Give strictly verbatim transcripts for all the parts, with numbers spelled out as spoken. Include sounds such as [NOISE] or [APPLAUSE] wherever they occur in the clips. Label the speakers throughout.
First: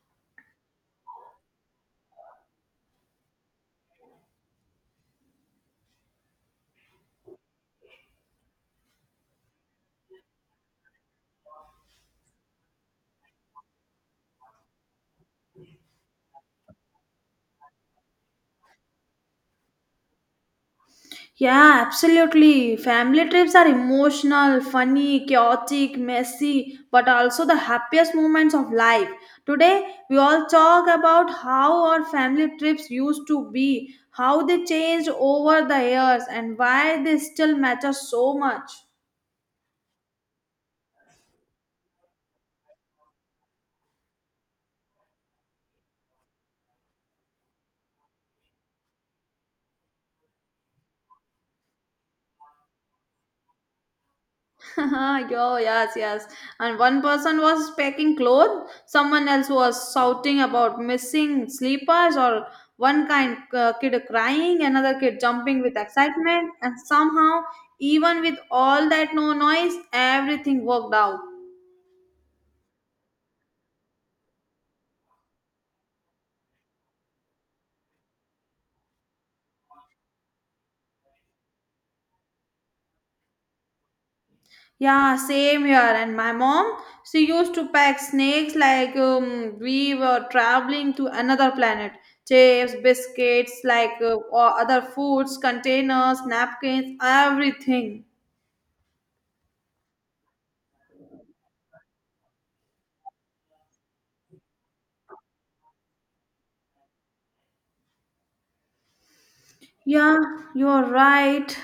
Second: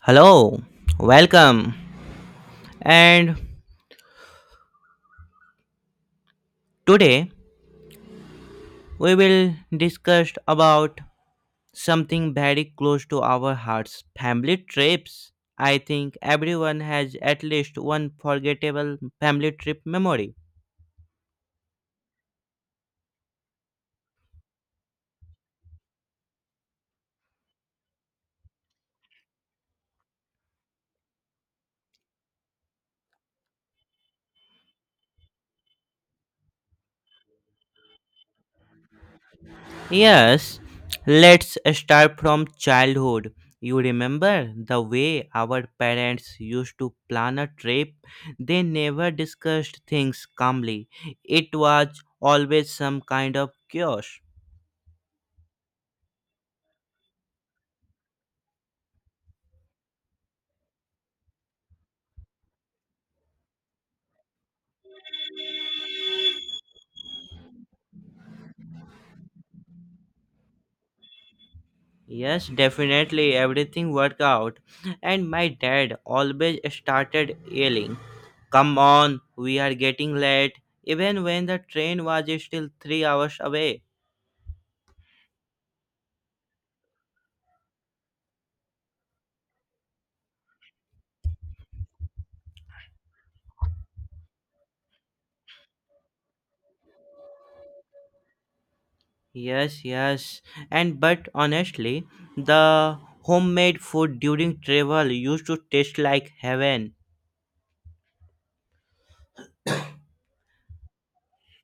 Speaker 1: Hello, welcome. And today we will discuss about something very close to our hearts, family trips. I think everyone has at least one forgettable family trip memory.
Speaker 2: Yeah, absolutely. Family trips are emotional, funny, chaotic, messy, but also the happiest moments of life. Today, we all talk about how our family trips used to be, how they changed over the years, and why they still matter so much.
Speaker 1: Yes, let's start from childhood. You remember the way our parents used to plan a trip? They never discussed things calmly. It was always some kind of chaos.
Speaker 2: [LAUGHS] Yo, yes, yes. And one person was packing clothes, someone else was shouting about missing sleepers, or one kind uh, kid crying, another kid jumping with excitement, and somehow, even with all that no noise, everything worked out.
Speaker 1: Yes, definitely everything worked out. And my dad always started yelling, "Come on, we are getting late," even when the train was still three hours away.
Speaker 2: Yeah, same here. And my mom, she used to pack snacks like um, we were traveling to another planet. Chips, biscuits, like uh, or other foods, containers, napkins, everything.
Speaker 1: Yes, yes. And but honestly, the homemade food during travel used to taste like heaven.
Speaker 2: Yeah, you're right.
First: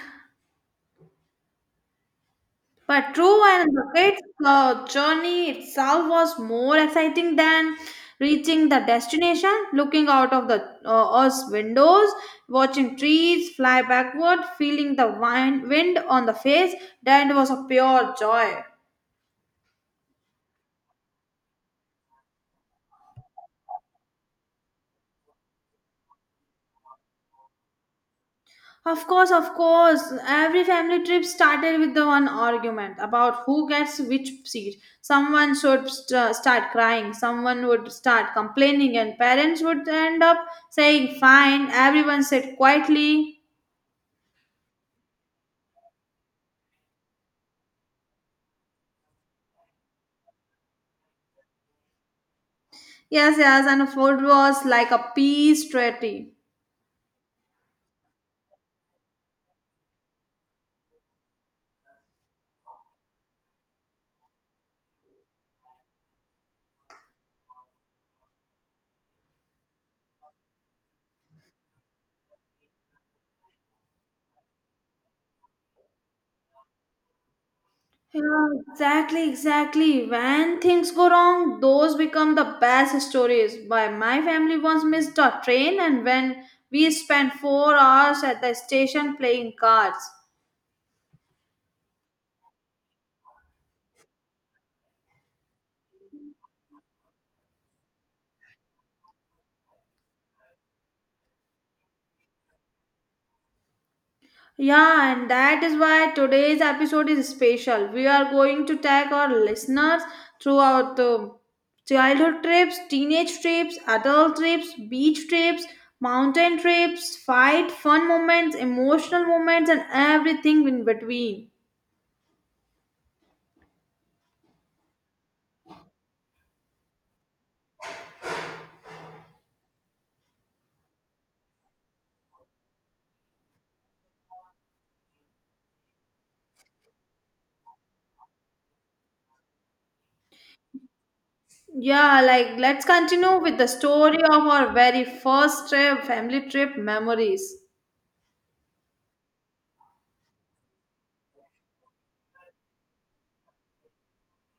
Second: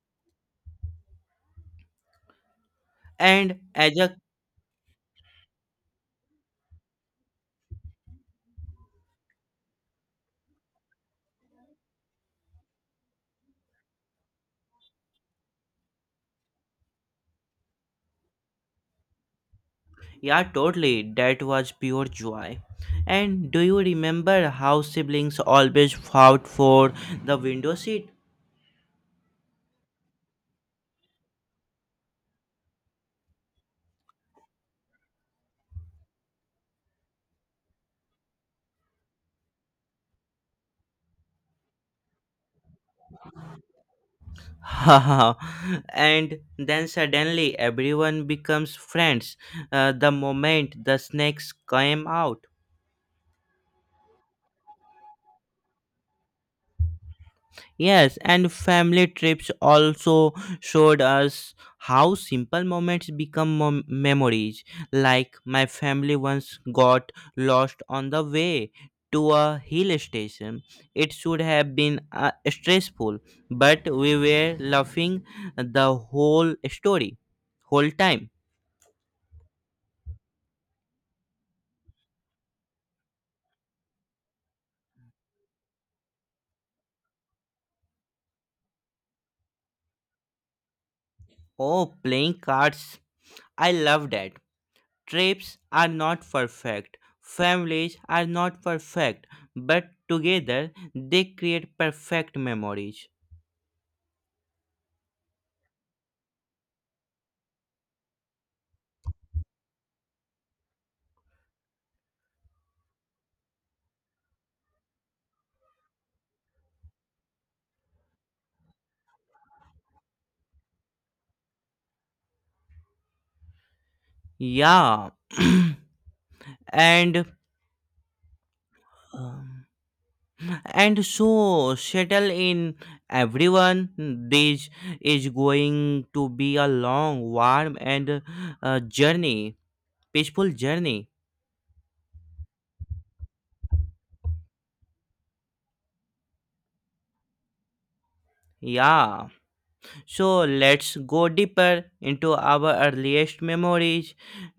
Speaker 2: But true,
Speaker 1: And
Speaker 2: and the
Speaker 1: as a
Speaker 2: kids' uh, journey itself was more exciting than reaching the destination. Looking out of the uh, us windows, watching trees fly backward, feeling the wind, wind on the face, that was a pure joy.
Speaker 1: Yeah, totally, that was pure joy. And do you remember how siblings always fought for the window seat?
Speaker 2: Of course, of course. Every family trip started with the one argument about who gets which seat. Someone should st- start crying, someone would start complaining, and parents would end up saying, "Fine, everyone sit quietly."
Speaker 1: [LAUGHS] and then suddenly everyone becomes friends uh, the moment the snakes came out.
Speaker 2: Yes, yes, and food was like a peace treaty.
Speaker 1: Yes, and family trips also showed us how simple moments become mom- memories. Like my family once got lost on the way to a hill station. It should have been uh, stressful, but we were laughing the whole story, whole time.
Speaker 2: Yeah, exactly, exactly. When things go wrong, those become the best stories. Why my family once missed a train, and when we spent four hours at the station playing cards.
Speaker 1: Oh, playing cards. I love that. Trips are not perfect. Families are not perfect. But together, they create perfect memories.
Speaker 2: Yeah, and that is why today's episode is special. We are going to tag our listeners throughout the childhood trips, teenage trips, adult trips, beach trips, mountain trips, fight, fun moments, emotional moments, and everything in between.
Speaker 1: Yeah. [CLEARS THROAT] and. um, and so settle in, everyone. This is going to be a long, warm, and uh, journey peaceful journey.
Speaker 2: Yeah, like let's continue with the story of our very first trip, family trip memories.
Speaker 1: Yeah. So let's go deeper into our earliest memories.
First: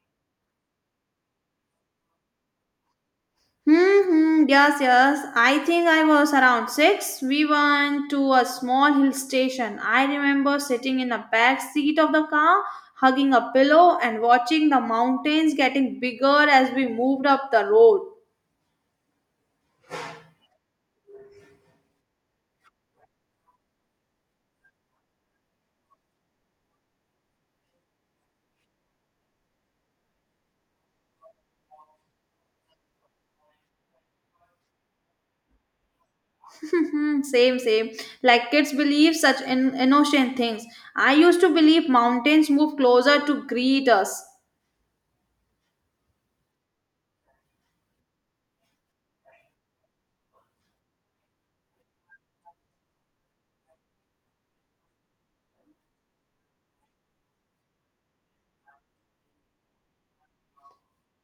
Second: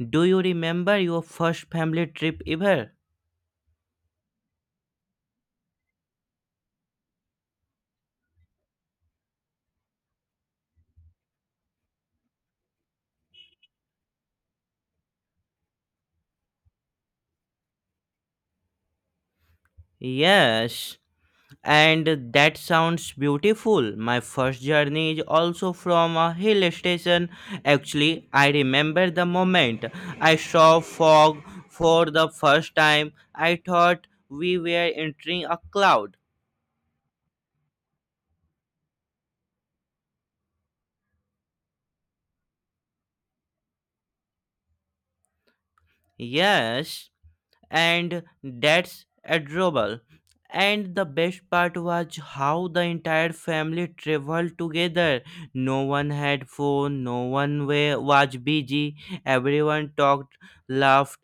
Speaker 1: Do you remember your first family trip ever?
Speaker 2: Hmm, yes, yes. I think I was around six. We went to a small hill station. I remember sitting in the back seat of the car, hugging a pillow, and watching the mountains getting bigger as we moved up the road.
Speaker 1: Yes, and that sounds beautiful. My first journey is also from a hill station. Actually, I remember the moment I saw fog for the first time. I thought we were entering a cloud.
Speaker 2: Hmm, same, same. Like kids believe such in- innocent things. I used to believe mountains move closer to greet us.
Speaker 1: Yes, and that's adorable. And the best part was how the entire family traveled together. No one had phone, no one wa- was busy. Everyone talked, laughed,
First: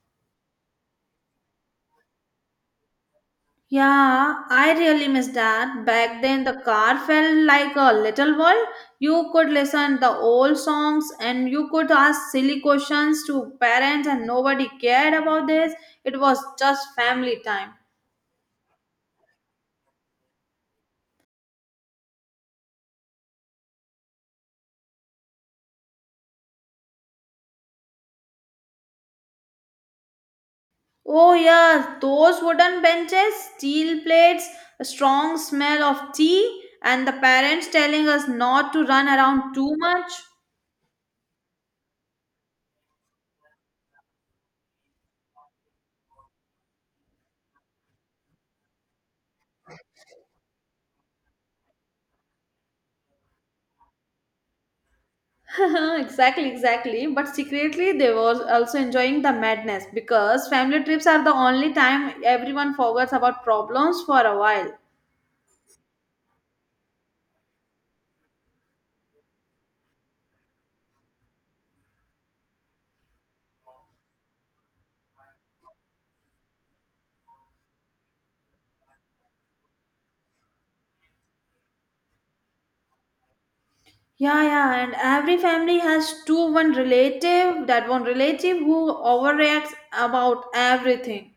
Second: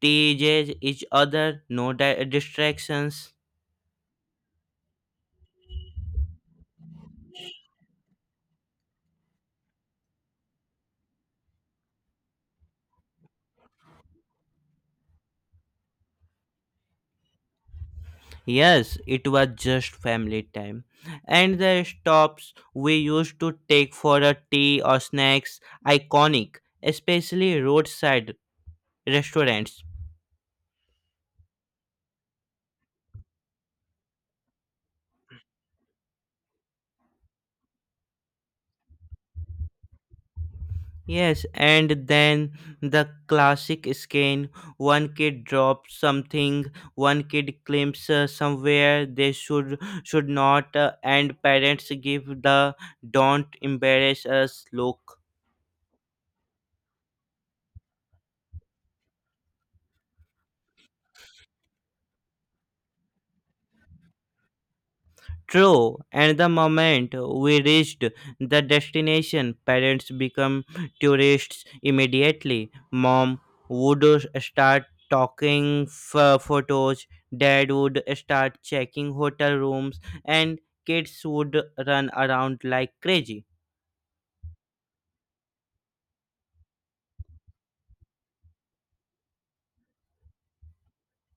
Speaker 1: teased each other, no di- distractions.
Speaker 2: Yeah, I really miss that. Back then, the car felt like a little world. You could listen the old songs and you could ask silly questions to parents and nobody cared about this. It was just family time.
Speaker 1: Yes, it was just family time. And the stops we used to take for a tea or snacks, iconic, especially roadside restaurants.
Speaker 2: Oh yeah, those wooden benches, steel plates, a strong smell of tea and the parents telling us not to run around too much.
Speaker 1: Yes, and then the classic scan, one kid drops something, one kid claims uh, somewhere they should should not, uh, and parents give the "don't embarrass us" look.
Speaker 2: [LAUGHS] exactly, exactly. But secretly, they were also enjoying the madness because family trips are the only time everyone forgets about problems for a while.
Speaker 1: True, and the moment we reached the destination, parents become tourists immediately. Mom would start talking f- photos, dad would start checking hotel rooms, and kids would run around like crazy.
Speaker 2: Yeah, yeah, and every family has two one relative, that one relative who overreacts about everything.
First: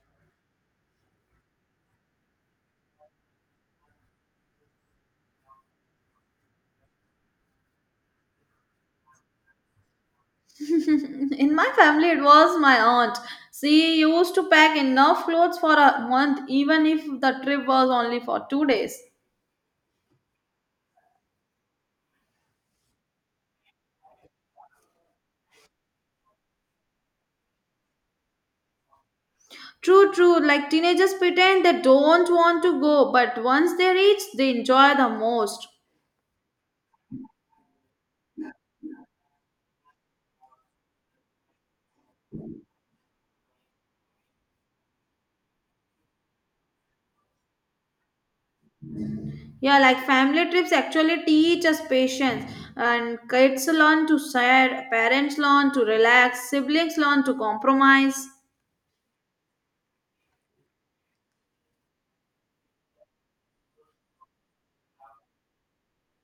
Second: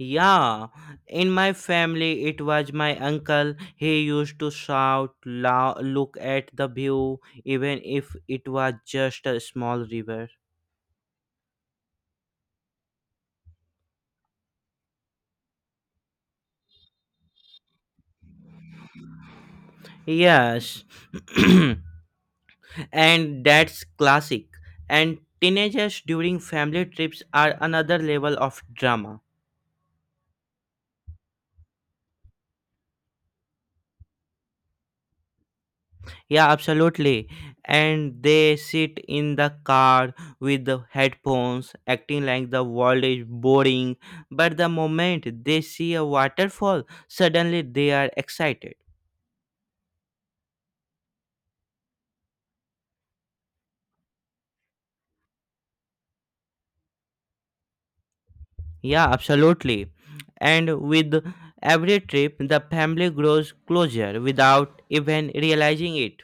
Speaker 1: Yeah, in my family, it was my uncle. He used to shout, lo- look at the view, even if it was just a small river.
Speaker 2: [LAUGHS] In my family, it was my aunt. She used to pack enough clothes for a month, even if the trip was only for two days.
Speaker 1: Yes, [CLEARS THROAT] and that's classic. And teenagers during family trips are another level of drama.
Speaker 2: True, true. Like teenagers pretend they don't want to go, but once they reach, they enjoy the most.
Speaker 1: Yeah, absolutely. And they sit in the car with the headphones, acting like the world is boring. But the moment they see a waterfall, suddenly they are excited.
Speaker 2: Yeah, like family trips actually teach us patience, and kids learn to share, parents learn to relax, siblings learn to compromise.
Speaker 1: Yeah, absolutely. And with every trip, the family grows closer without even realizing it.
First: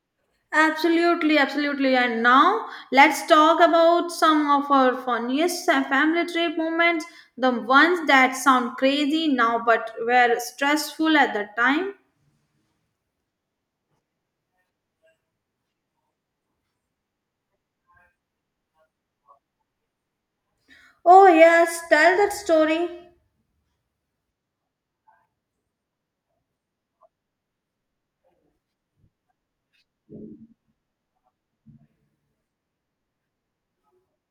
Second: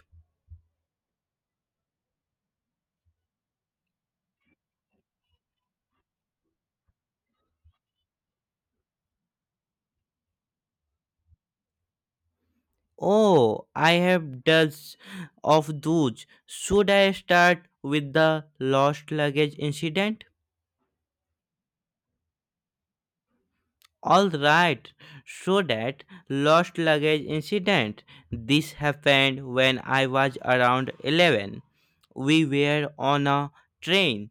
Speaker 2: Absolutely, absolutely. And now let's talk about some of our funniest uh, family trip moments, the ones that sound crazy now but were stressful at the time.
Speaker 1: Oh, I have dozens of those. Should I start with the lost luggage incident?
Speaker 2: Oh, yes, tell that story.
Speaker 1: All right. So that lost luggage incident. This happened when I was around eleven. We were on a train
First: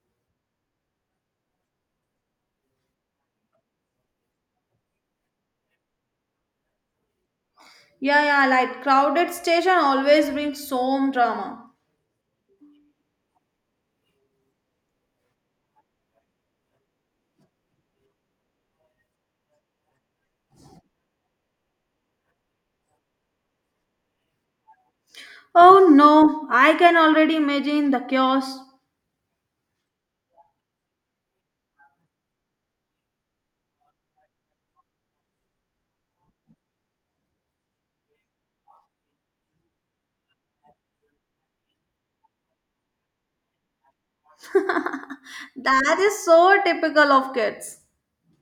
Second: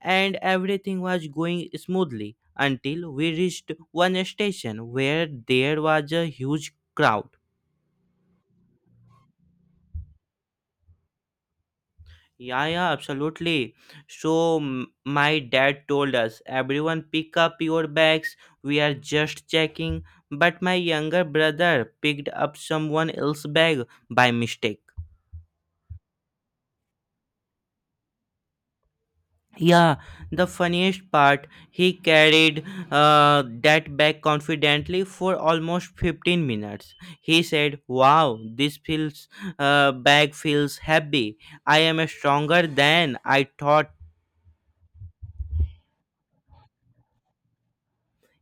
Speaker 1: and everything was going smoothly until we reached one station where there was a huge crowd.
Speaker 2: Yeah, yeah, like crowded station always brings some drama.
Speaker 1: Yeah, yeah, absolutely. So, m- my dad told us, everyone pick up your bags, we are just checking. But my younger brother picked up someone else's bag by mistake.
Speaker 2: Oh no, I can already imagine the chaos.
Speaker 1: Yeah, the funniest part, he carried uh, that bag confidently for almost fifteen minutes. He said, "Wow, this feels, uh, bag feels heavy. I am stronger than I thought."
Speaker 2: That is so typical of kids.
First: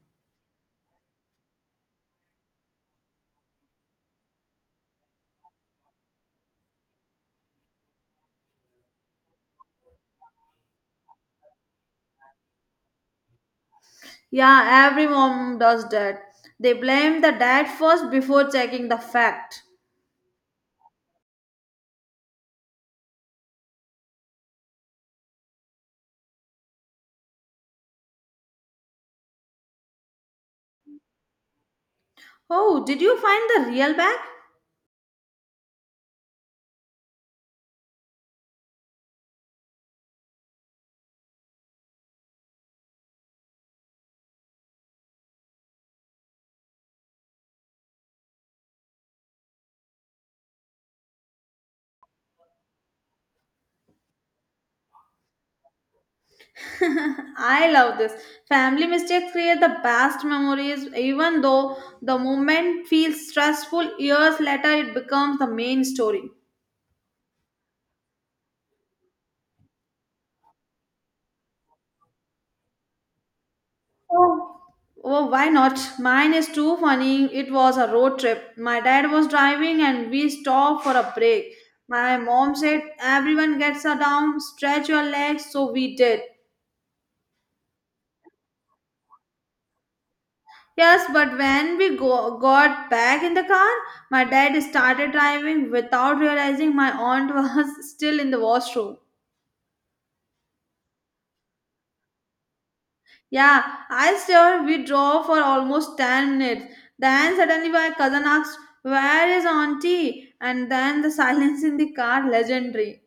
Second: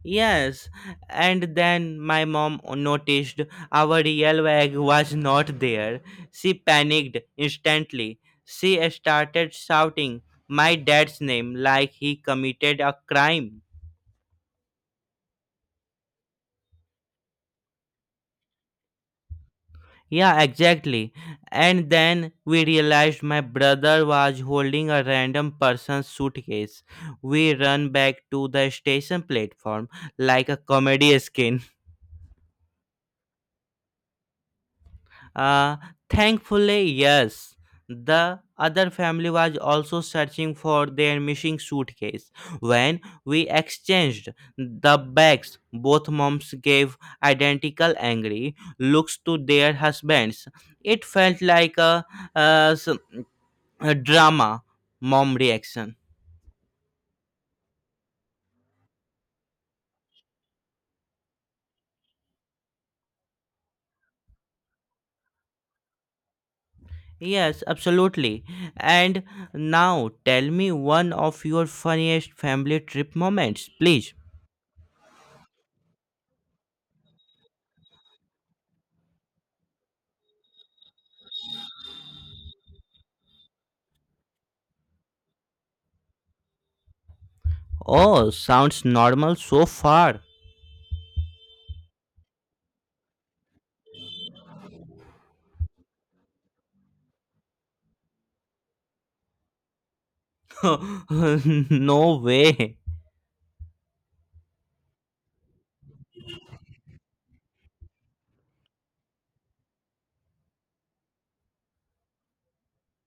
Speaker 1: Yes, and then my mom noticed our real bag was not there. She panicked instantly. She started shouting my dad's name like he committed a crime.
Speaker 2: Yeah, every mom does that. They blame the dad first before checking the fact.
Speaker 1: Yeah, exactly. And then we realized my brother was holding a random person's suitcase. We run back to the station platform like a comedy skin.
Speaker 2: Oh, did you find the real bag?
Speaker 1: Uh, thankfully, yes. The other family was also searching for their missing suitcase. When we exchanged the bags, both moms gave identical angry looks to their husbands. It felt like a, uh, s- a drama mom reaction.
Speaker 2: [LAUGHS] I love this. Family mistakes create the best memories, even though the moment feels stressful, years later it becomes the main story.
Speaker 1: Yes, absolutely. And now tell me one of your funniest family trip moments, please.
Speaker 2: Oh, why not? Mine is too funny. It was a road trip. My dad was driving and we stopped for a break. My mom said, "Everyone gets a down, stretch your legs." So we did.
Speaker 1: Oh, sounds normal so far.
Speaker 2: Yes, but when we go- got back in the car, my dad started driving without realizing my aunt [LAUGHS] was still in the washroom.
Speaker 1: [LAUGHS] No way.
Speaker 2: Yeah, I swear we drove for almost ten minutes. Then suddenly my cousin asked, "Where is auntie?" And then the [LAUGHS] silence in the car, legendary.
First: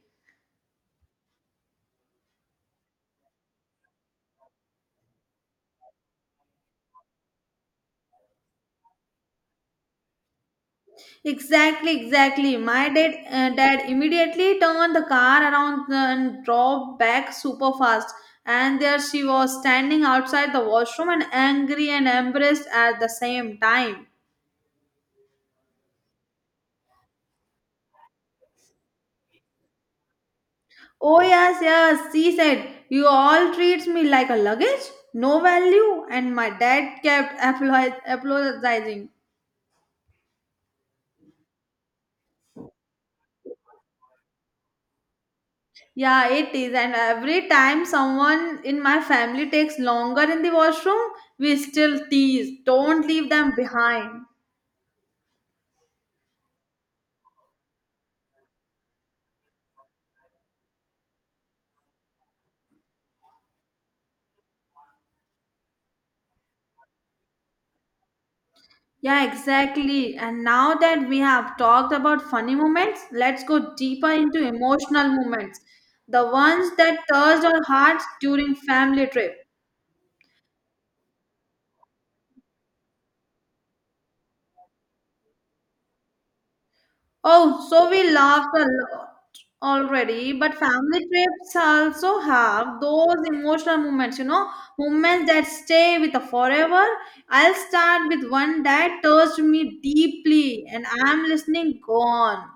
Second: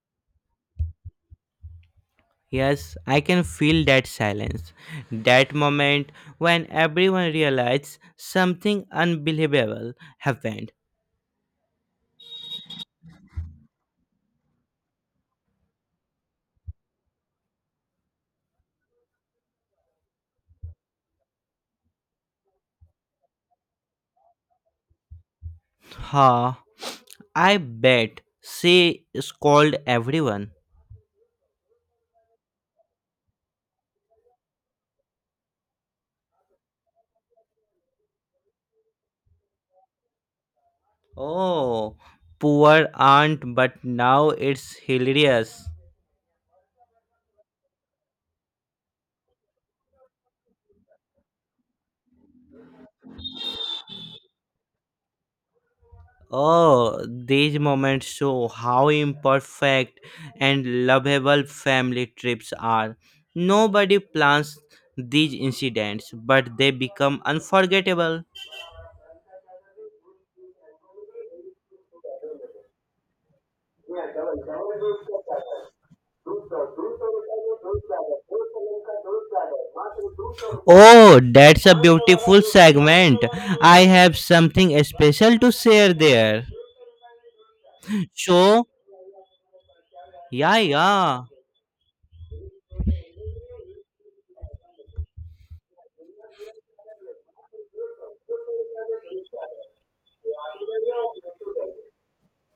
Speaker 1: Yes, I can feel that silence. That moment when everyone realizes something unbelievable happened.
Speaker 2: Exactly, exactly. My dad, uh, dad immediately turned the car around and drove back super fast. And there she was standing outside the washroom and angry and embarrassed at the same time.
Speaker 1: Ha. I bet she scolded everyone.
Speaker 2: Oh yes, yes, she said, "You all treats me like a luggage, no value." And my dad kept [LAUGHS] apolo- apologizing.
Speaker 1: Oh, poor aunt, but now it's hilarious.
Speaker 2: Yeah, it is. And every time someone in my family takes longer in the washroom, we still tease. Don't leave them behind.
Speaker 1: Oh, these moments show how imperfect and lovable family trips are. Nobody plans these incidents, but they become unforgettable.
Speaker 2: Yeah, exactly. And now that we have talked about funny moments, let's go deeper into emotional moments. The ones that touched our hearts during family trip.
Speaker 1: Oh, that's a beautiful segment. I have something special to share there.
Speaker 2: Oh, so we laughed a
Speaker 1: So,
Speaker 2: lot already, but
Speaker 1: yeah,
Speaker 2: family
Speaker 1: yeah.
Speaker 2: trips also have those emotional moments, you know, moments that stay with us forever. I'll start with one that touched me deeply, and I'm listening gone.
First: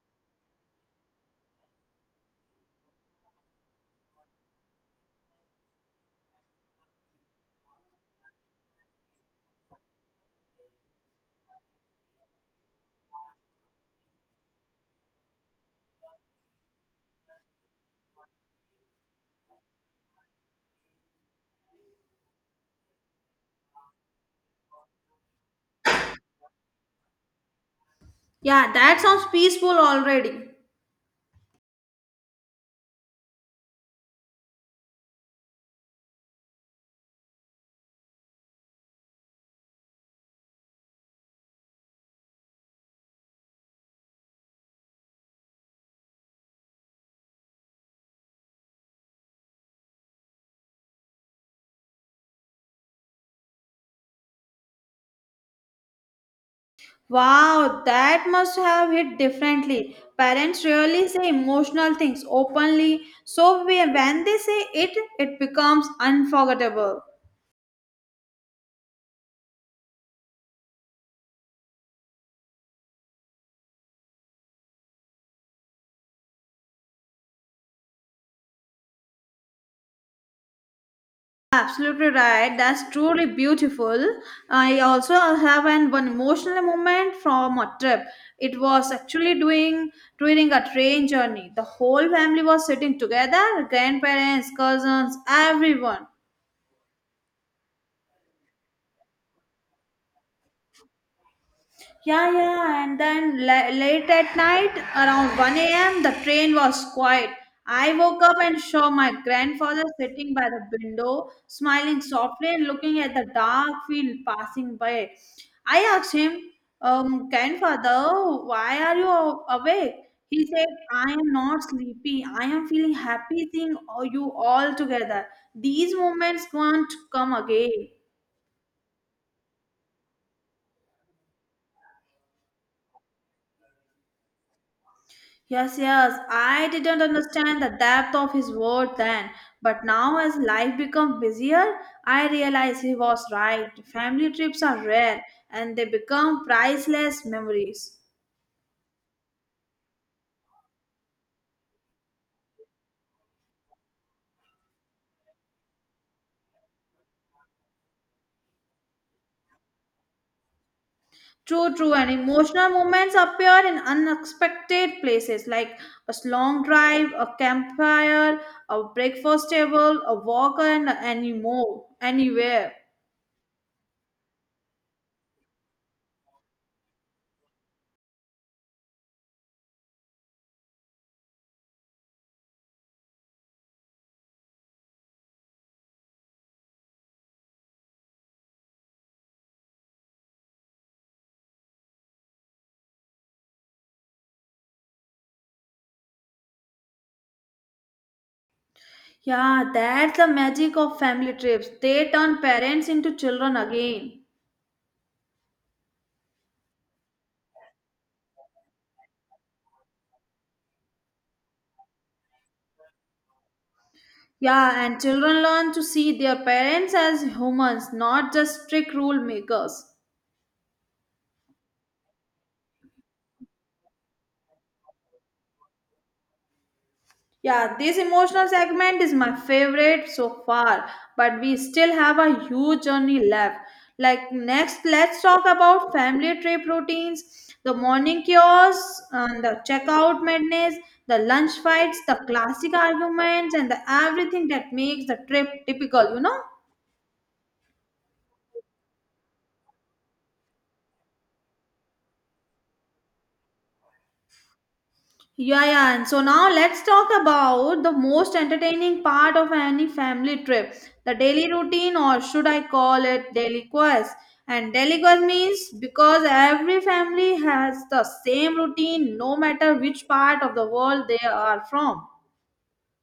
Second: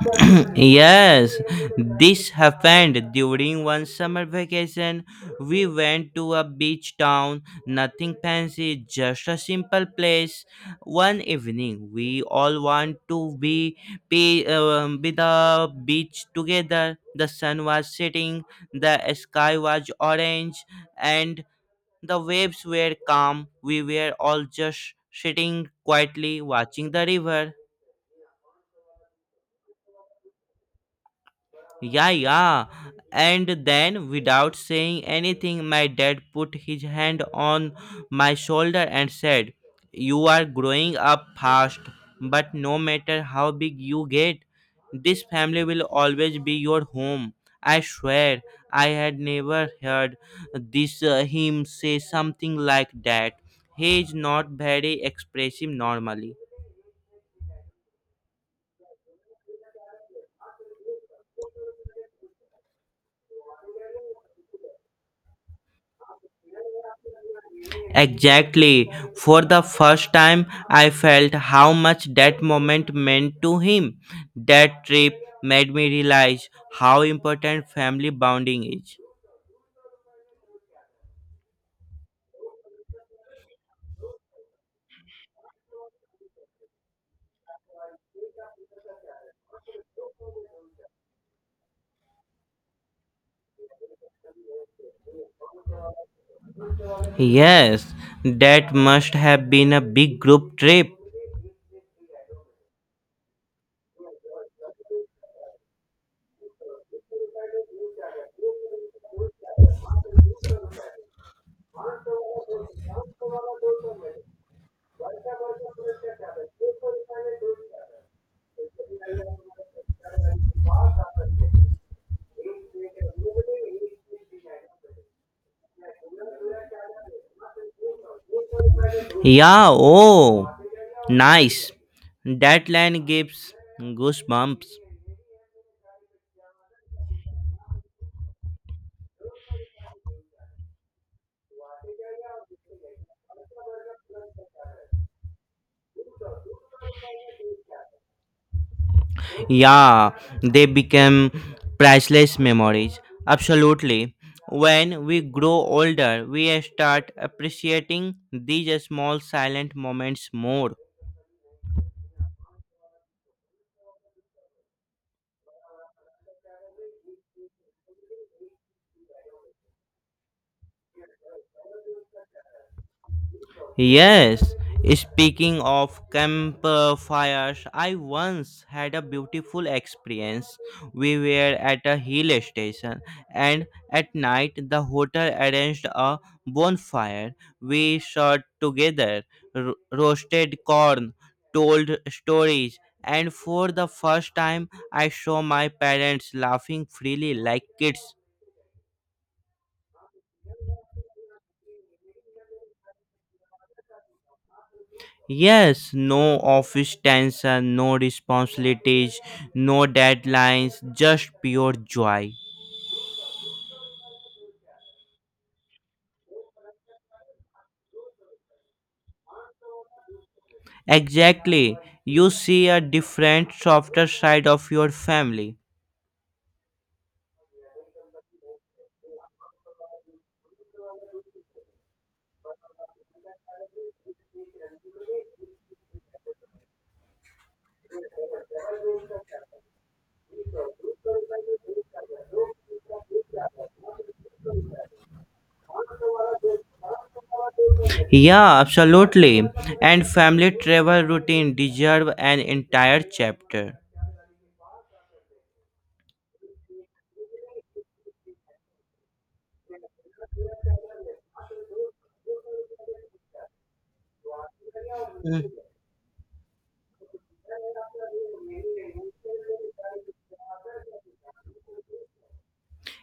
Speaker 1: [CLEARS THROAT] Yes, this happened during one summer vacation. We went to a beach town, nothing fancy, just a simple place. One evening, we all want to be be, um, be the beach together. The sun was setting, the sky was orange, and the waves were calm. We were all just sitting quietly watching the river.
Speaker 2: Yeah, that sounds peaceful already.
Speaker 1: Yeah, yeah. And then, without saying anything, my dad put his hand on my shoulder and said, "You are growing up fast, but no matter how big you get, this family will always be your home." I swear, I had never heard this uh, him say something like that. He is not very expressive normally.
Speaker 2: Wow, that must have hit differently. Parents rarely say emotional things openly, so we- when they say it, it becomes unforgettable.
Speaker 1: Exactly. For the first time, I felt how much that moment meant to him. That trip made me realize how important family bonding is.
Speaker 2: Absolutely right. That's truly beautiful. I also have an one emotional moment from a trip. It was actually doing during a train journey. The whole family was sitting together, grandparents, cousins, everyone.
Speaker 1: Yes, that must have been a big group trip.
Speaker 2: Yeah, yeah, and then la- late at night, around one a m, the train was quiet. I woke up and saw my grandfather sitting by the window, smiling softly and looking at the dark field passing by. I asked him, um, "Grandfather, why are you a- awake?" He said, "I am not sleepy. I am feeling happy seeing all- you all together. These moments won't come again."
Speaker 1: Yeah, oh, nice. That line gives goosebumps.
Speaker 2: Yes, yes, I didn't understand the depth of his word then, but now as life become busier, I realize he was right. Family trips are rare and they become priceless memories.
Speaker 1: Yeah, they become priceless memories. Absolutely. When we grow older, we start appreciating these small silent moments more.
Speaker 2: True, true, and emotional moments appear in unexpected places like a long drive, a campfire, a breakfast table, a walk, and anymore, anywhere.
Speaker 1: Yes, speaking of campfires, I once had a beautiful experience. We were at a hill station, and at night the hotel arranged a bonfire. We sat together, ro- roasted corn, told stories, and for the first time I saw my parents laughing freely like kids.
Speaker 2: Yeah, that's the magic of family trips. They turn parents into children again.
Speaker 1: Yes, no office tension, no responsibilities, no deadlines, just pure joy.
Speaker 2: Yeah, and children learn to see their parents as humans, not just strict rule makers.
Speaker 1: Exactly. You see a different, softer side of your family.
Speaker 2: Yeah, this emotional segment is my favorite so far, but we still have a huge journey left. Like, next, let's talk about family trip routines the morning chaos, and the checkout madness, the lunch fights, the classic arguments, and the everything that makes the trip typical, you know?
Speaker 1: Yeah, absolutely. And family travel routine deserve an entire chapter.
Speaker 2: Yeah, yeah. And so now let's talk about the most entertaining part of any family trip the daily routine, or should I call it daily quest? And daily quest
Speaker 1: Mm.
Speaker 2: means because every family has the same routine no matter which part of the world they are from.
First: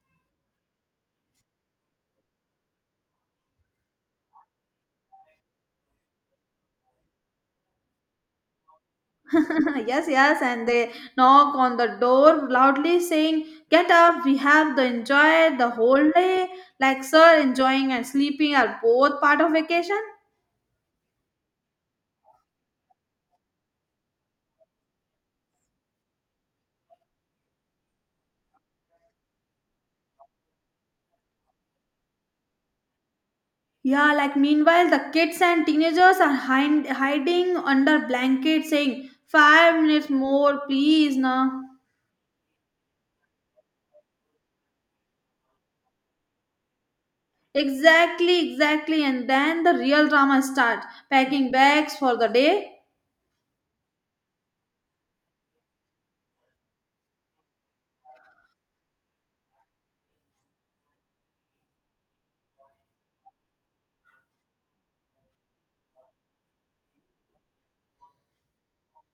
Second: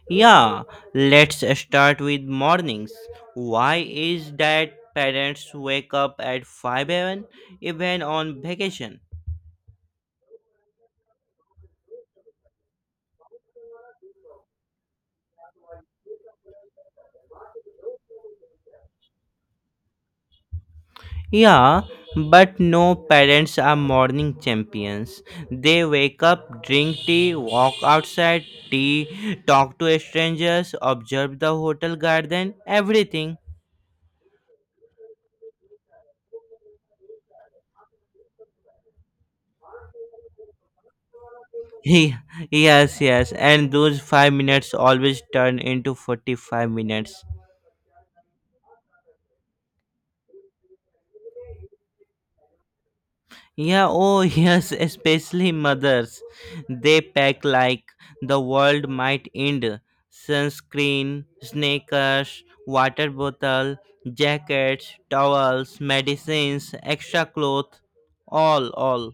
Speaker 1: Yeah, let's start with mornings. Why is that parents wake up at five a m even on vacation?
Speaker 2: [LAUGHS] yes, yes. And they knock on the door loudly saying, "Get up, we have to enjoy the whole day." Like, sir, enjoying and sleeping are both part of vacation.
Speaker 1: Yeah, but no parents are morning champions. They wake up, drink tea, walk outside, tea, talk to strangers, observe the hotel garden, everything.
Speaker 2: Yeah, like meanwhile, the kids and teenagers are hind- hiding under blankets saying, "Five minutes more, please, na."
Speaker 1: [LAUGHS] He yes, yes, and those five minutes always turn into forty-five minutes.
Speaker 2: Exactly, exactly. And then the real drama starts packing bags for the day.
Speaker 1: Yeah, oh [LAUGHS] yes, especially mothers. They pack like the world might end. Sunscreen, sneakers, water bottle, jackets, towels, medicines, extra clothes, all, all.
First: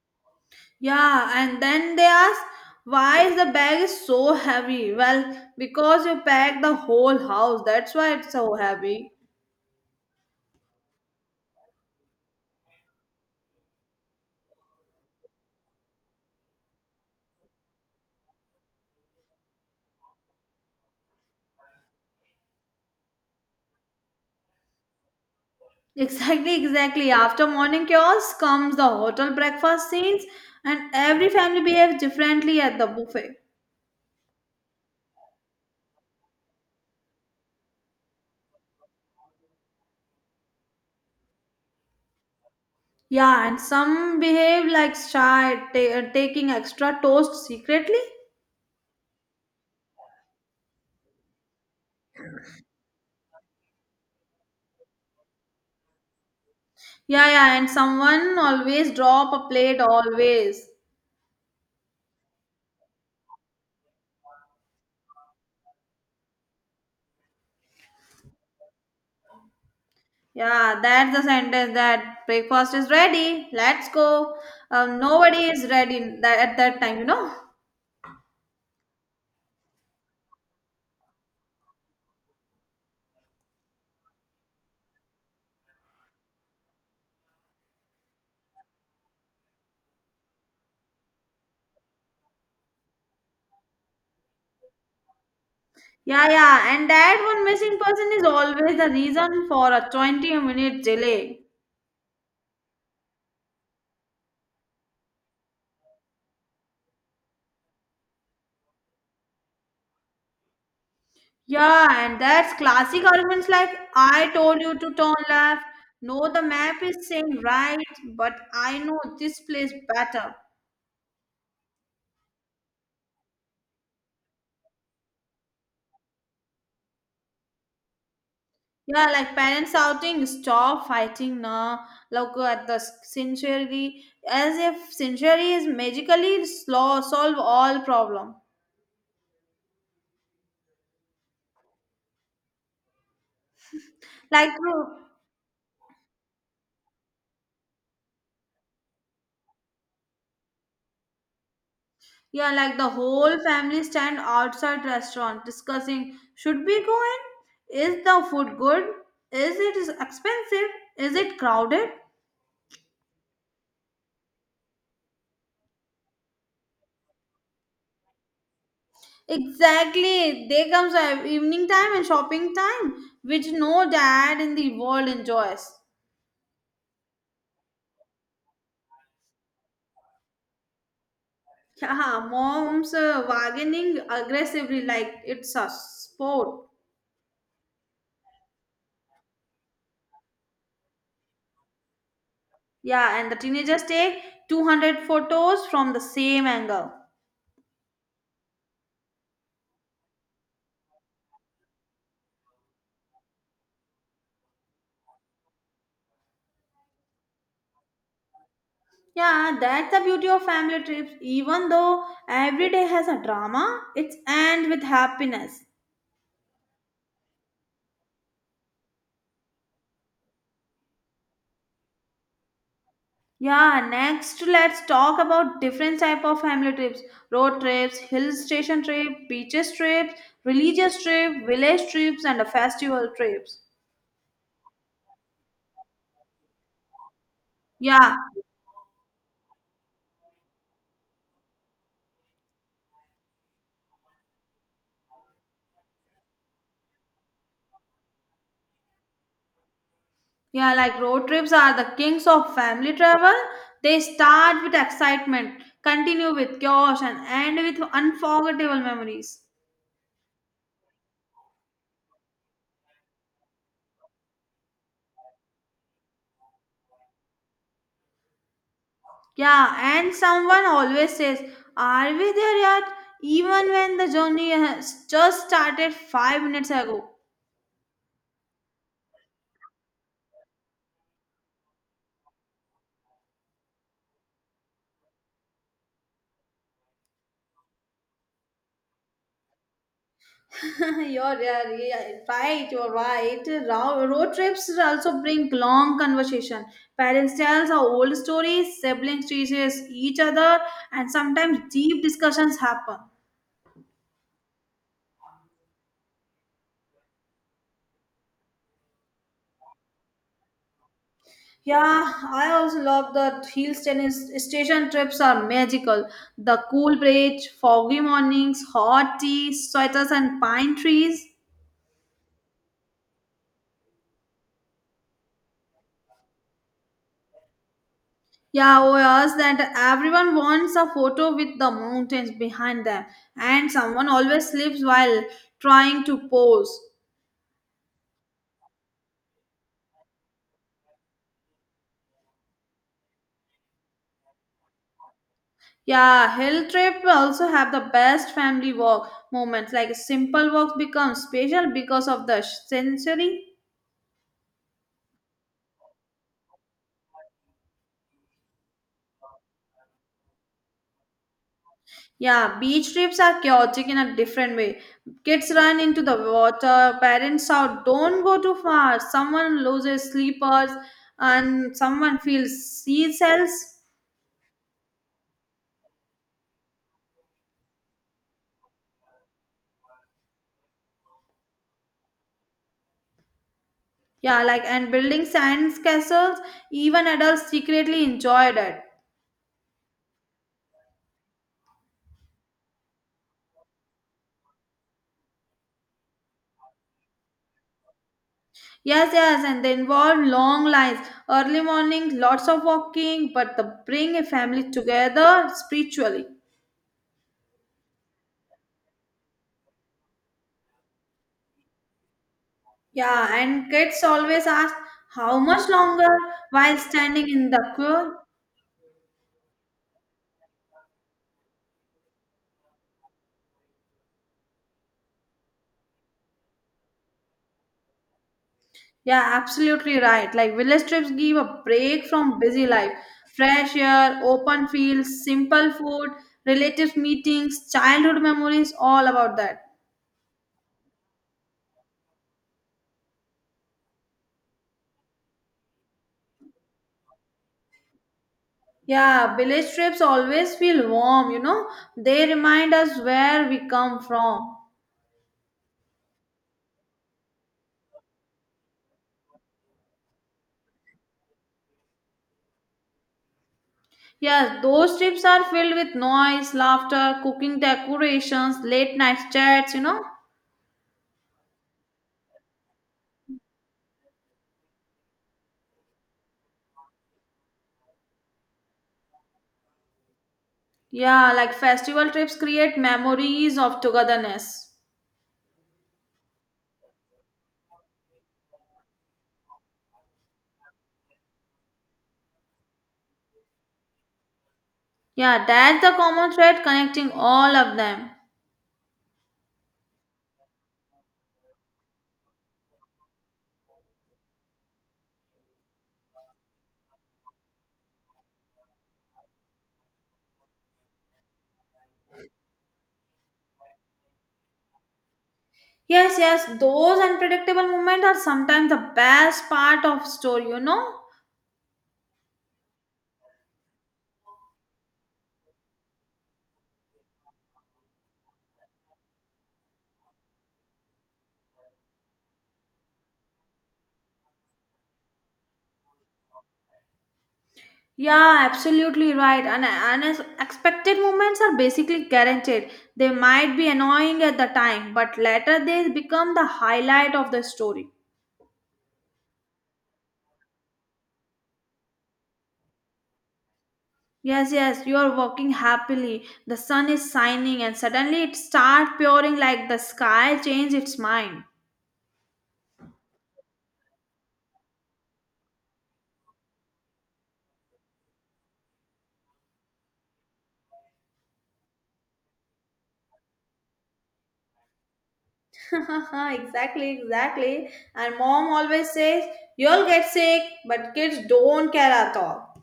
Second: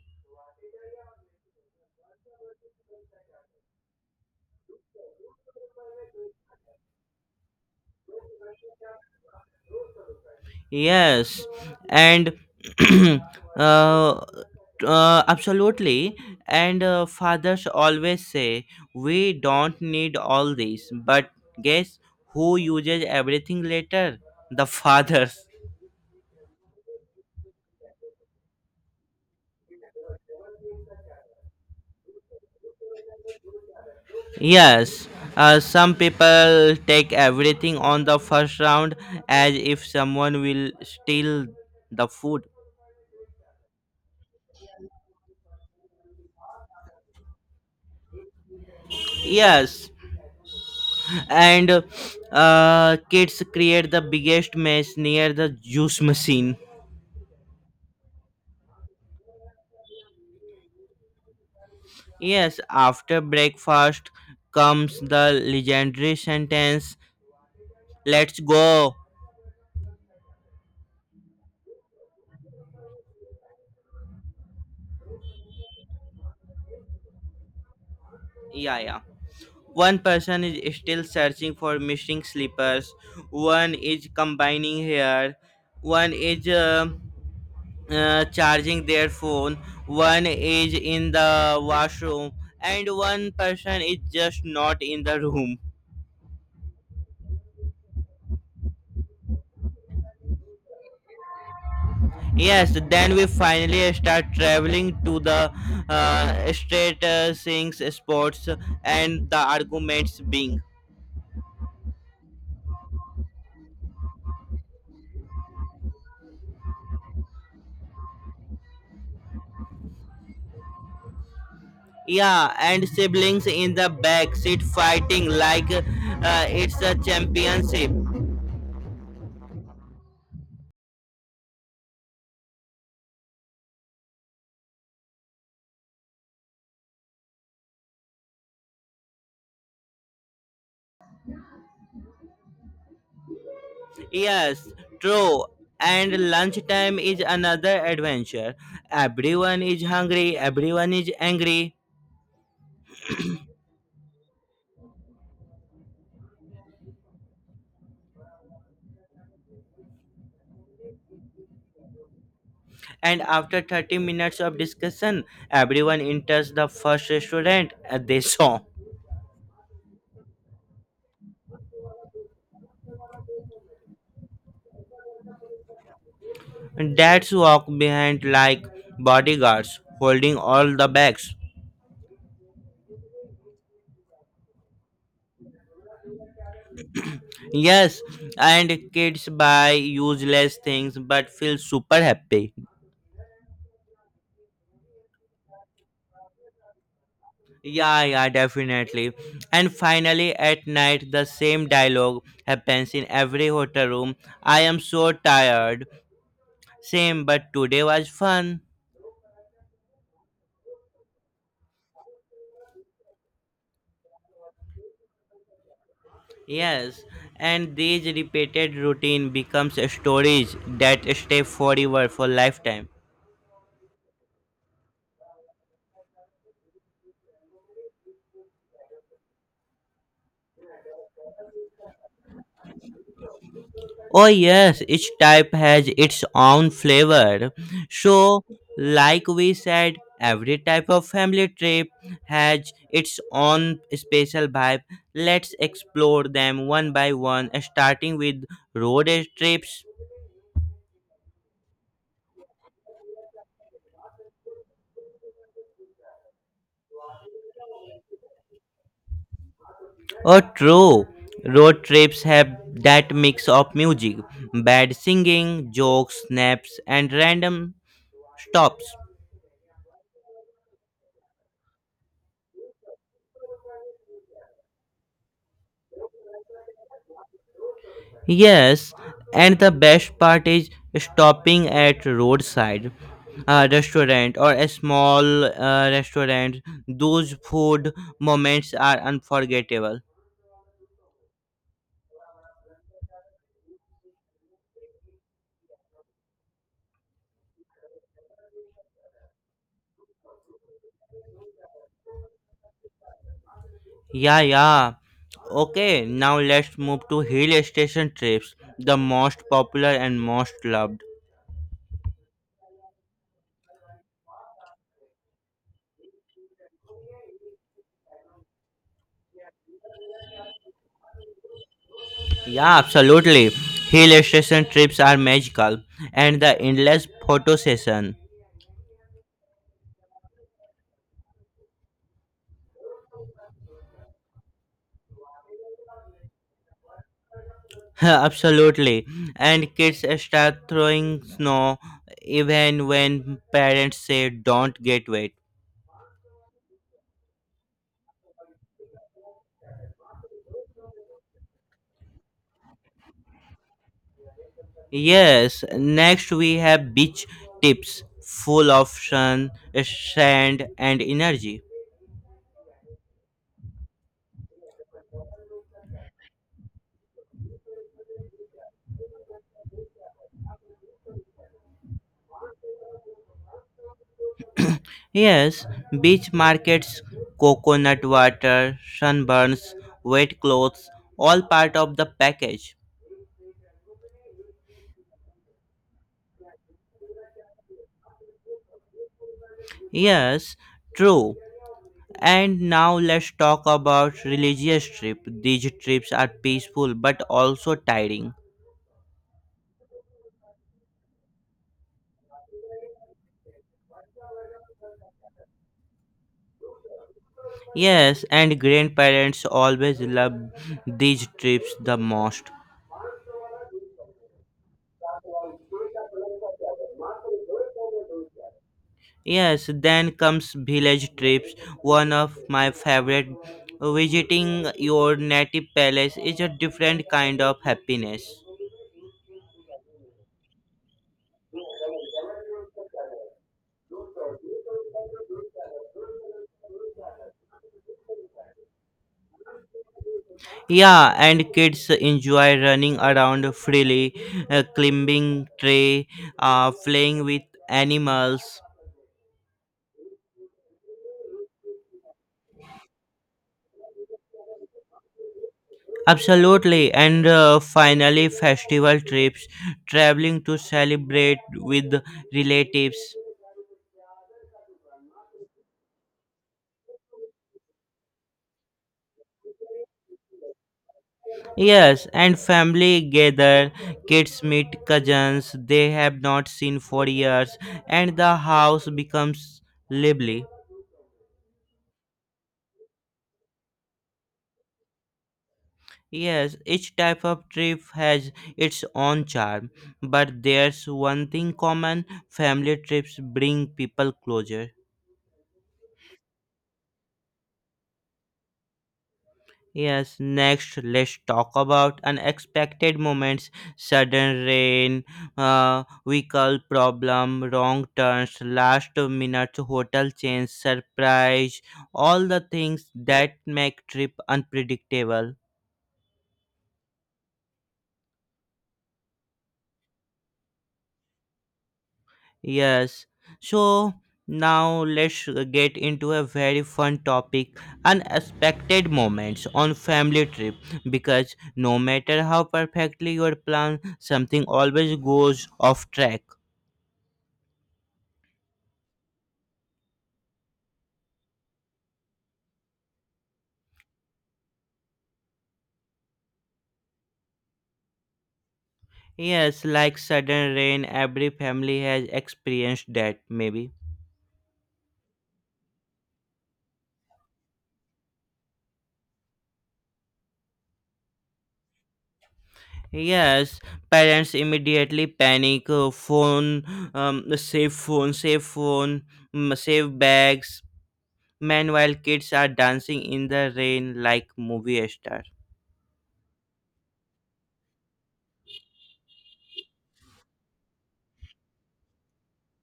Speaker 2: Yeah, and then they ask, "Why is the bag is so heavy?" Well, because you packed the whole house, that's why it's so heavy. [LAUGHS]
Speaker 1: Yes, and [CLEARS THROAT] uh, uh, absolutely. And uh, fathers always say, "We don't need all this." But guess who uses everything later? The fathers.
Speaker 2: Exactly, exactly. After morning chaos comes the hotel breakfast scenes, and every family behaves differently at the buffet.
Speaker 1: Yes, uh, some people take everything on the first round as if someone will steal the food.
Speaker 2: Yeah, and some behave like shy, ta- uh, taking extra toast secretly.
Speaker 1: Yes, and uh, kids create the biggest mess near the juice machine.
Speaker 2: Yeah, yeah, and someone always drop a plate always.
Speaker 1: Yes, after breakfast comes the legendary sentence, "let's go."
Speaker 2: Yeah, that's the sentence that breakfast is ready. Let's go. Um, nobody is ready that, at that time, you know.
Speaker 1: Yeah, yeah. One person is still searching for missing slippers, one is combining hair, one is uh, uh, charging their phone, one is in the washroom, and one person is just not in the room.
Speaker 2: Yeah, yeah, and that one missing person is always the reason for a twenty minute delay.
Speaker 1: Yes, then we finally start traveling to the uh, straight uh, things, sports, and the arguments being.
Speaker 2: Yeah, and that's classic arguments like "I told you to turn left." "No, the map is saying right, but I know this place better."
Speaker 1: Yeah, and siblings in the back seat fighting like uh, it's a championship.
Speaker 2: Yeah, like parents outing, stop fighting now. Look at the sincerity, as if sincerity is magically slow, solve all problem. Like
Speaker 1: Yes,
Speaker 2: uh,
Speaker 1: true. And lunchtime is another adventure. Everyone is hungry, everyone is angry.
Speaker 2: yeah, like the whole family stand outside restaurant discussing should we go in? Is the food good? Is it is expensive? Is it crowded?
Speaker 1: And after thirty minutes of discussion, everyone enters the first restaurant uh, they saw.
Speaker 2: Exactly. There comes a evening time and shopping time, which no dad in the world enjoys.
Speaker 1: Dads walk behind like bodyguards, holding all the bags.
Speaker 2: Yeah, [LAUGHS] mom's uh, bargaining aggressively like it's a sport.
Speaker 1: Yes, and kids buy useless things but feel super happy.
Speaker 2: Yeah, and the teenagers take two hundred photos from the same angle.
Speaker 1: Yeah, yeah, definitely. And finally, at night, the same dialogue happens in every hotel room. "I am so tired." "Same, but today was fun."
Speaker 2: Yeah, that's the beauty of family trips. Even though every day has a drama, it's ends with happiness.
Speaker 1: Yes, and these repeated routine becomes stories that stay forever for lifetime.
Speaker 2: Yeah, next let's talk about different type of family trips. Road trips, hill station trip, beaches trips, religious trip, village trips and the festival trips.
Speaker 1: Oh yes, each type has its own flavor.
Speaker 2: Yeah.
Speaker 1: So, like we said, every type of family trip has its own special vibe. Let's explore them one by one, starting with road trips.
Speaker 2: Yeah, like road trips are the kings of family travel. They start with excitement, continue with chaos and end with unforgettable memories.
Speaker 1: Oh, true. Road trips have that mix of music, bad singing, jokes, snaps, and random stops.
Speaker 2: Yeah, and someone always says, "Are we there yet?" even when the journey has just started five minutes ago.
Speaker 1: Yes, and the best part is stopping at roadside uh, restaurant or a small uh, restaurant. Those food moments are unforgettable.
Speaker 2: [LAUGHS] You're, yeah, yeah, right, you're right. Ro- Road trips also bring long conversation. Parents tell our old stories, siblings teaches each other, and sometimes deep discussions happen.
Speaker 1: Yeah, yeah. Okay, now let's move to hill station trips, the most popular and most loved.
Speaker 2: Yeah, I also love the hill station station trips are magical. The cool bridge, foggy mornings, hot tea, sweaters and pine trees.
Speaker 1: Yeah, absolutely. Hill station trips are magical, and the endless photo session.
Speaker 2: Yeah, was that everyone wants a photo with the mountains behind them, and someone always sleeps while trying to pose.
Speaker 1: [LAUGHS] Absolutely. And kids start throwing snow even when parents say don't get wet.
Speaker 2: Yeah, hill trip also have the best family walk moments. Like simple walks become special because of the sensory.
Speaker 1: Yes, next we have beach tips full of sun, sand, and energy.
Speaker 2: Yeah, beach trips are chaotic in a different way. Kids run into the water, parents shout, "Don't go too far!" Someone loses slippers, and someone feels sea cells.
Speaker 1: Yes, beach markets, coconut water, sunburns, wet clothes, all part of the package.
Speaker 2: Yeah, like and building science castles, even adults secretly enjoyed it.
Speaker 1: Yes, true. And now let's talk about religious trip. These trips are peaceful but also tiring.
Speaker 2: Yes, yes, and they involve long lines, early mornings, lots of walking, but the bring a family together spiritually.
Speaker 1: Yes, and grandparents always love these trips the most.
Speaker 2: Yeah, and kids always ask how much longer while standing in the queue.
Speaker 1: Yes, then comes village trips. One of my favorite, visiting your native palace is a different kind of happiness.
Speaker 2: Yeah, absolutely right. Like village trips give a break from busy life. Fresh air, open fields, simple food, relatives meetings, childhood memories, all about that.
Speaker 1: Yeah, and kids enjoy running around freely, uh, climbing tree, uh, playing with animals.
Speaker 2: Yeah, village trips always feel warm, you know. They remind us where we come from.
Speaker 1: Absolutely, and uh, finally, festival trips, traveling to celebrate with relatives.
Speaker 2: Yes, those trips are filled with noise, laughter, cooking decorations, late night chats, you know.
Speaker 1: Yes, and family gather, kids meet cousins they have not seen for years, and the house becomes lively.
Speaker 2: Yeah, like festival trips create memories of togetherness.
Speaker 1: Yes, each type of trip has its own charm, but there's one thing common, family trips bring people closer.
Speaker 2: Yeah, that's the common thread connecting all of them.
Speaker 1: Yes, next let's talk about unexpected moments, sudden rain, uh, vehicle problem, wrong turns, last minute hotel change, surprise, all the things that make trip unpredictable.
Speaker 2: Yes, yes, those unpredictable moments are sometimes the best part of story, you know.
Speaker 1: Yes, so now let's get into a very fun topic, unexpected moments on family trip, because no matter how perfectly your plan, something always goes off track.
Speaker 2: Yeah, absolutely right. And unexpected moments are basically guaranteed. They might be annoying at the time, but later they become the highlight of the story.
Speaker 1: Yes, like sudden rain, every family has experienced that, maybe.
Speaker 2: Yes, yes, you are walking happily, the sun is shining, and suddenly it starts pouring like the sky changed its mind.
Speaker 1: Yes, parents immediately panic, uh, phone, um, save phone, save phone, mm, save bags. Meanwhile, kids are dancing in the rain like movie stars.
Speaker 2: [LAUGHS] exactly, exactly. And mom always says, "You'll get sick," but kids don't care at all.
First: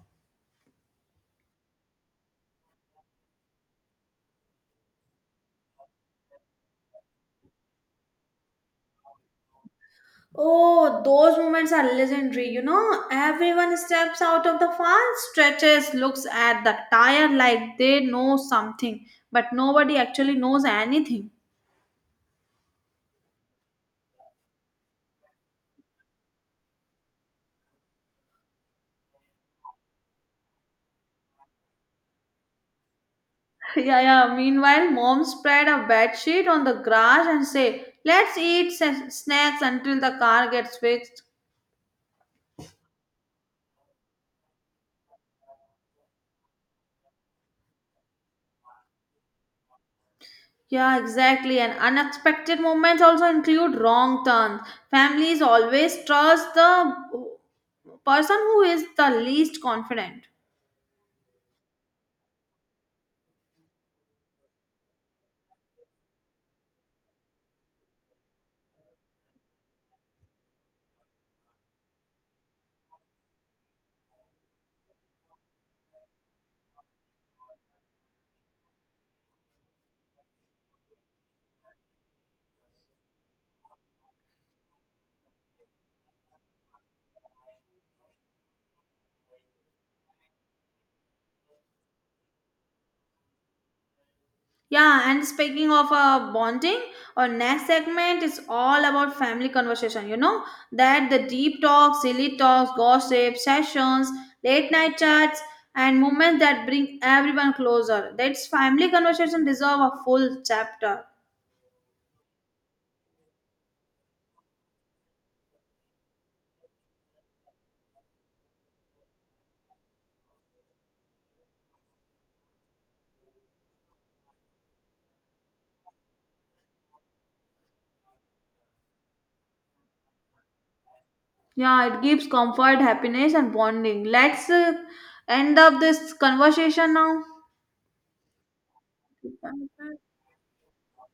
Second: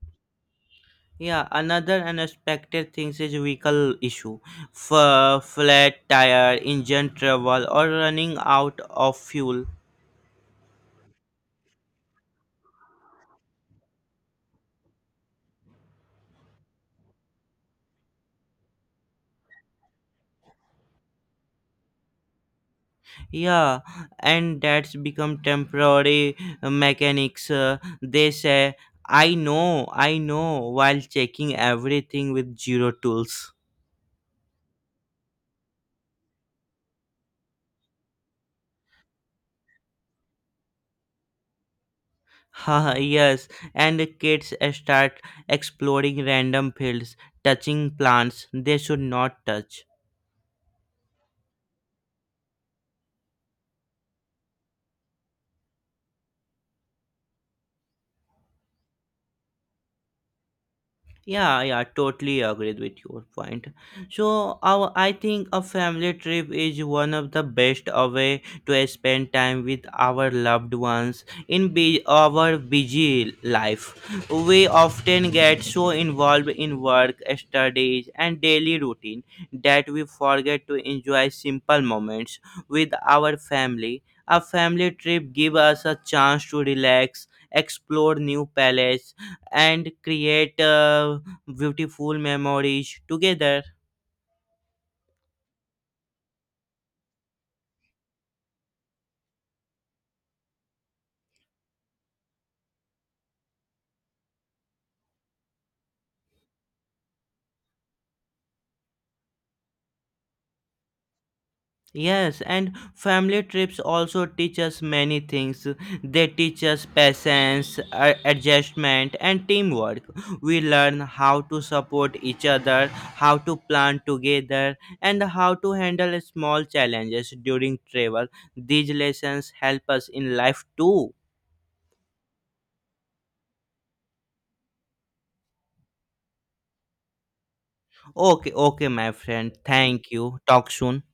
Speaker 1: Yeah, another unexpected thing is vehicle issue. F- flat tire, engine trouble, or running out of fuel.
Speaker 2: Oh, those moments are legendary. You know, everyone steps out of the farm, stretches, looks at the tire like they know something, but nobody actually knows anything.
Speaker 1: Yeah, and that's become temporary uh, mechanics. Uh, they say, "I know, I know," while checking everything with zero tools.
Speaker 2: [LAUGHS] Yeah, yeah. Meanwhile, mom spread a bed sheet on the grass and say, "Let's eat sa- snacks until the car gets fixed."
Speaker 1: [LAUGHS] Haha, yes, and the kids uh, start exploring random fields, touching plants they should not touch.
Speaker 2: Yeah, exactly. And unexpected moments also include wrong turns. Families always trust the person who is the least confident.
Speaker 1: Yeah, yeah, totally agree with your point. So, our, I think a family trip is one of the best a way to spend time with our loved ones in bu- our busy life. We often get so involved in work, studies, and daily routine that we forget to enjoy simple moments with our family. A family trip gives us a chance to relax, explore new places and create uh, beautiful memories together.
Speaker 2: Yeah, and speaking of uh, bonding, our next segment is all about family conversation. You know that the deep talks, silly talks, gossip, sessions, late night chats, and moments that bring everyone closer. That's family conversation deserve a full chapter.
Speaker 1: Yes, and family trips also teach us many things. They teach us patience, a- adjustment, and teamwork. We learn how to support each other, how to plan together, and how to handle small challenges during travel. These lessons help us in life too.
Speaker 2: Yeah, it gives comfort, happiness, and bonding. Let's uh, end up this conversation
Speaker 1: Okay, okay, my friend.
Speaker 2: now.
Speaker 1: Thank you. Talk soon.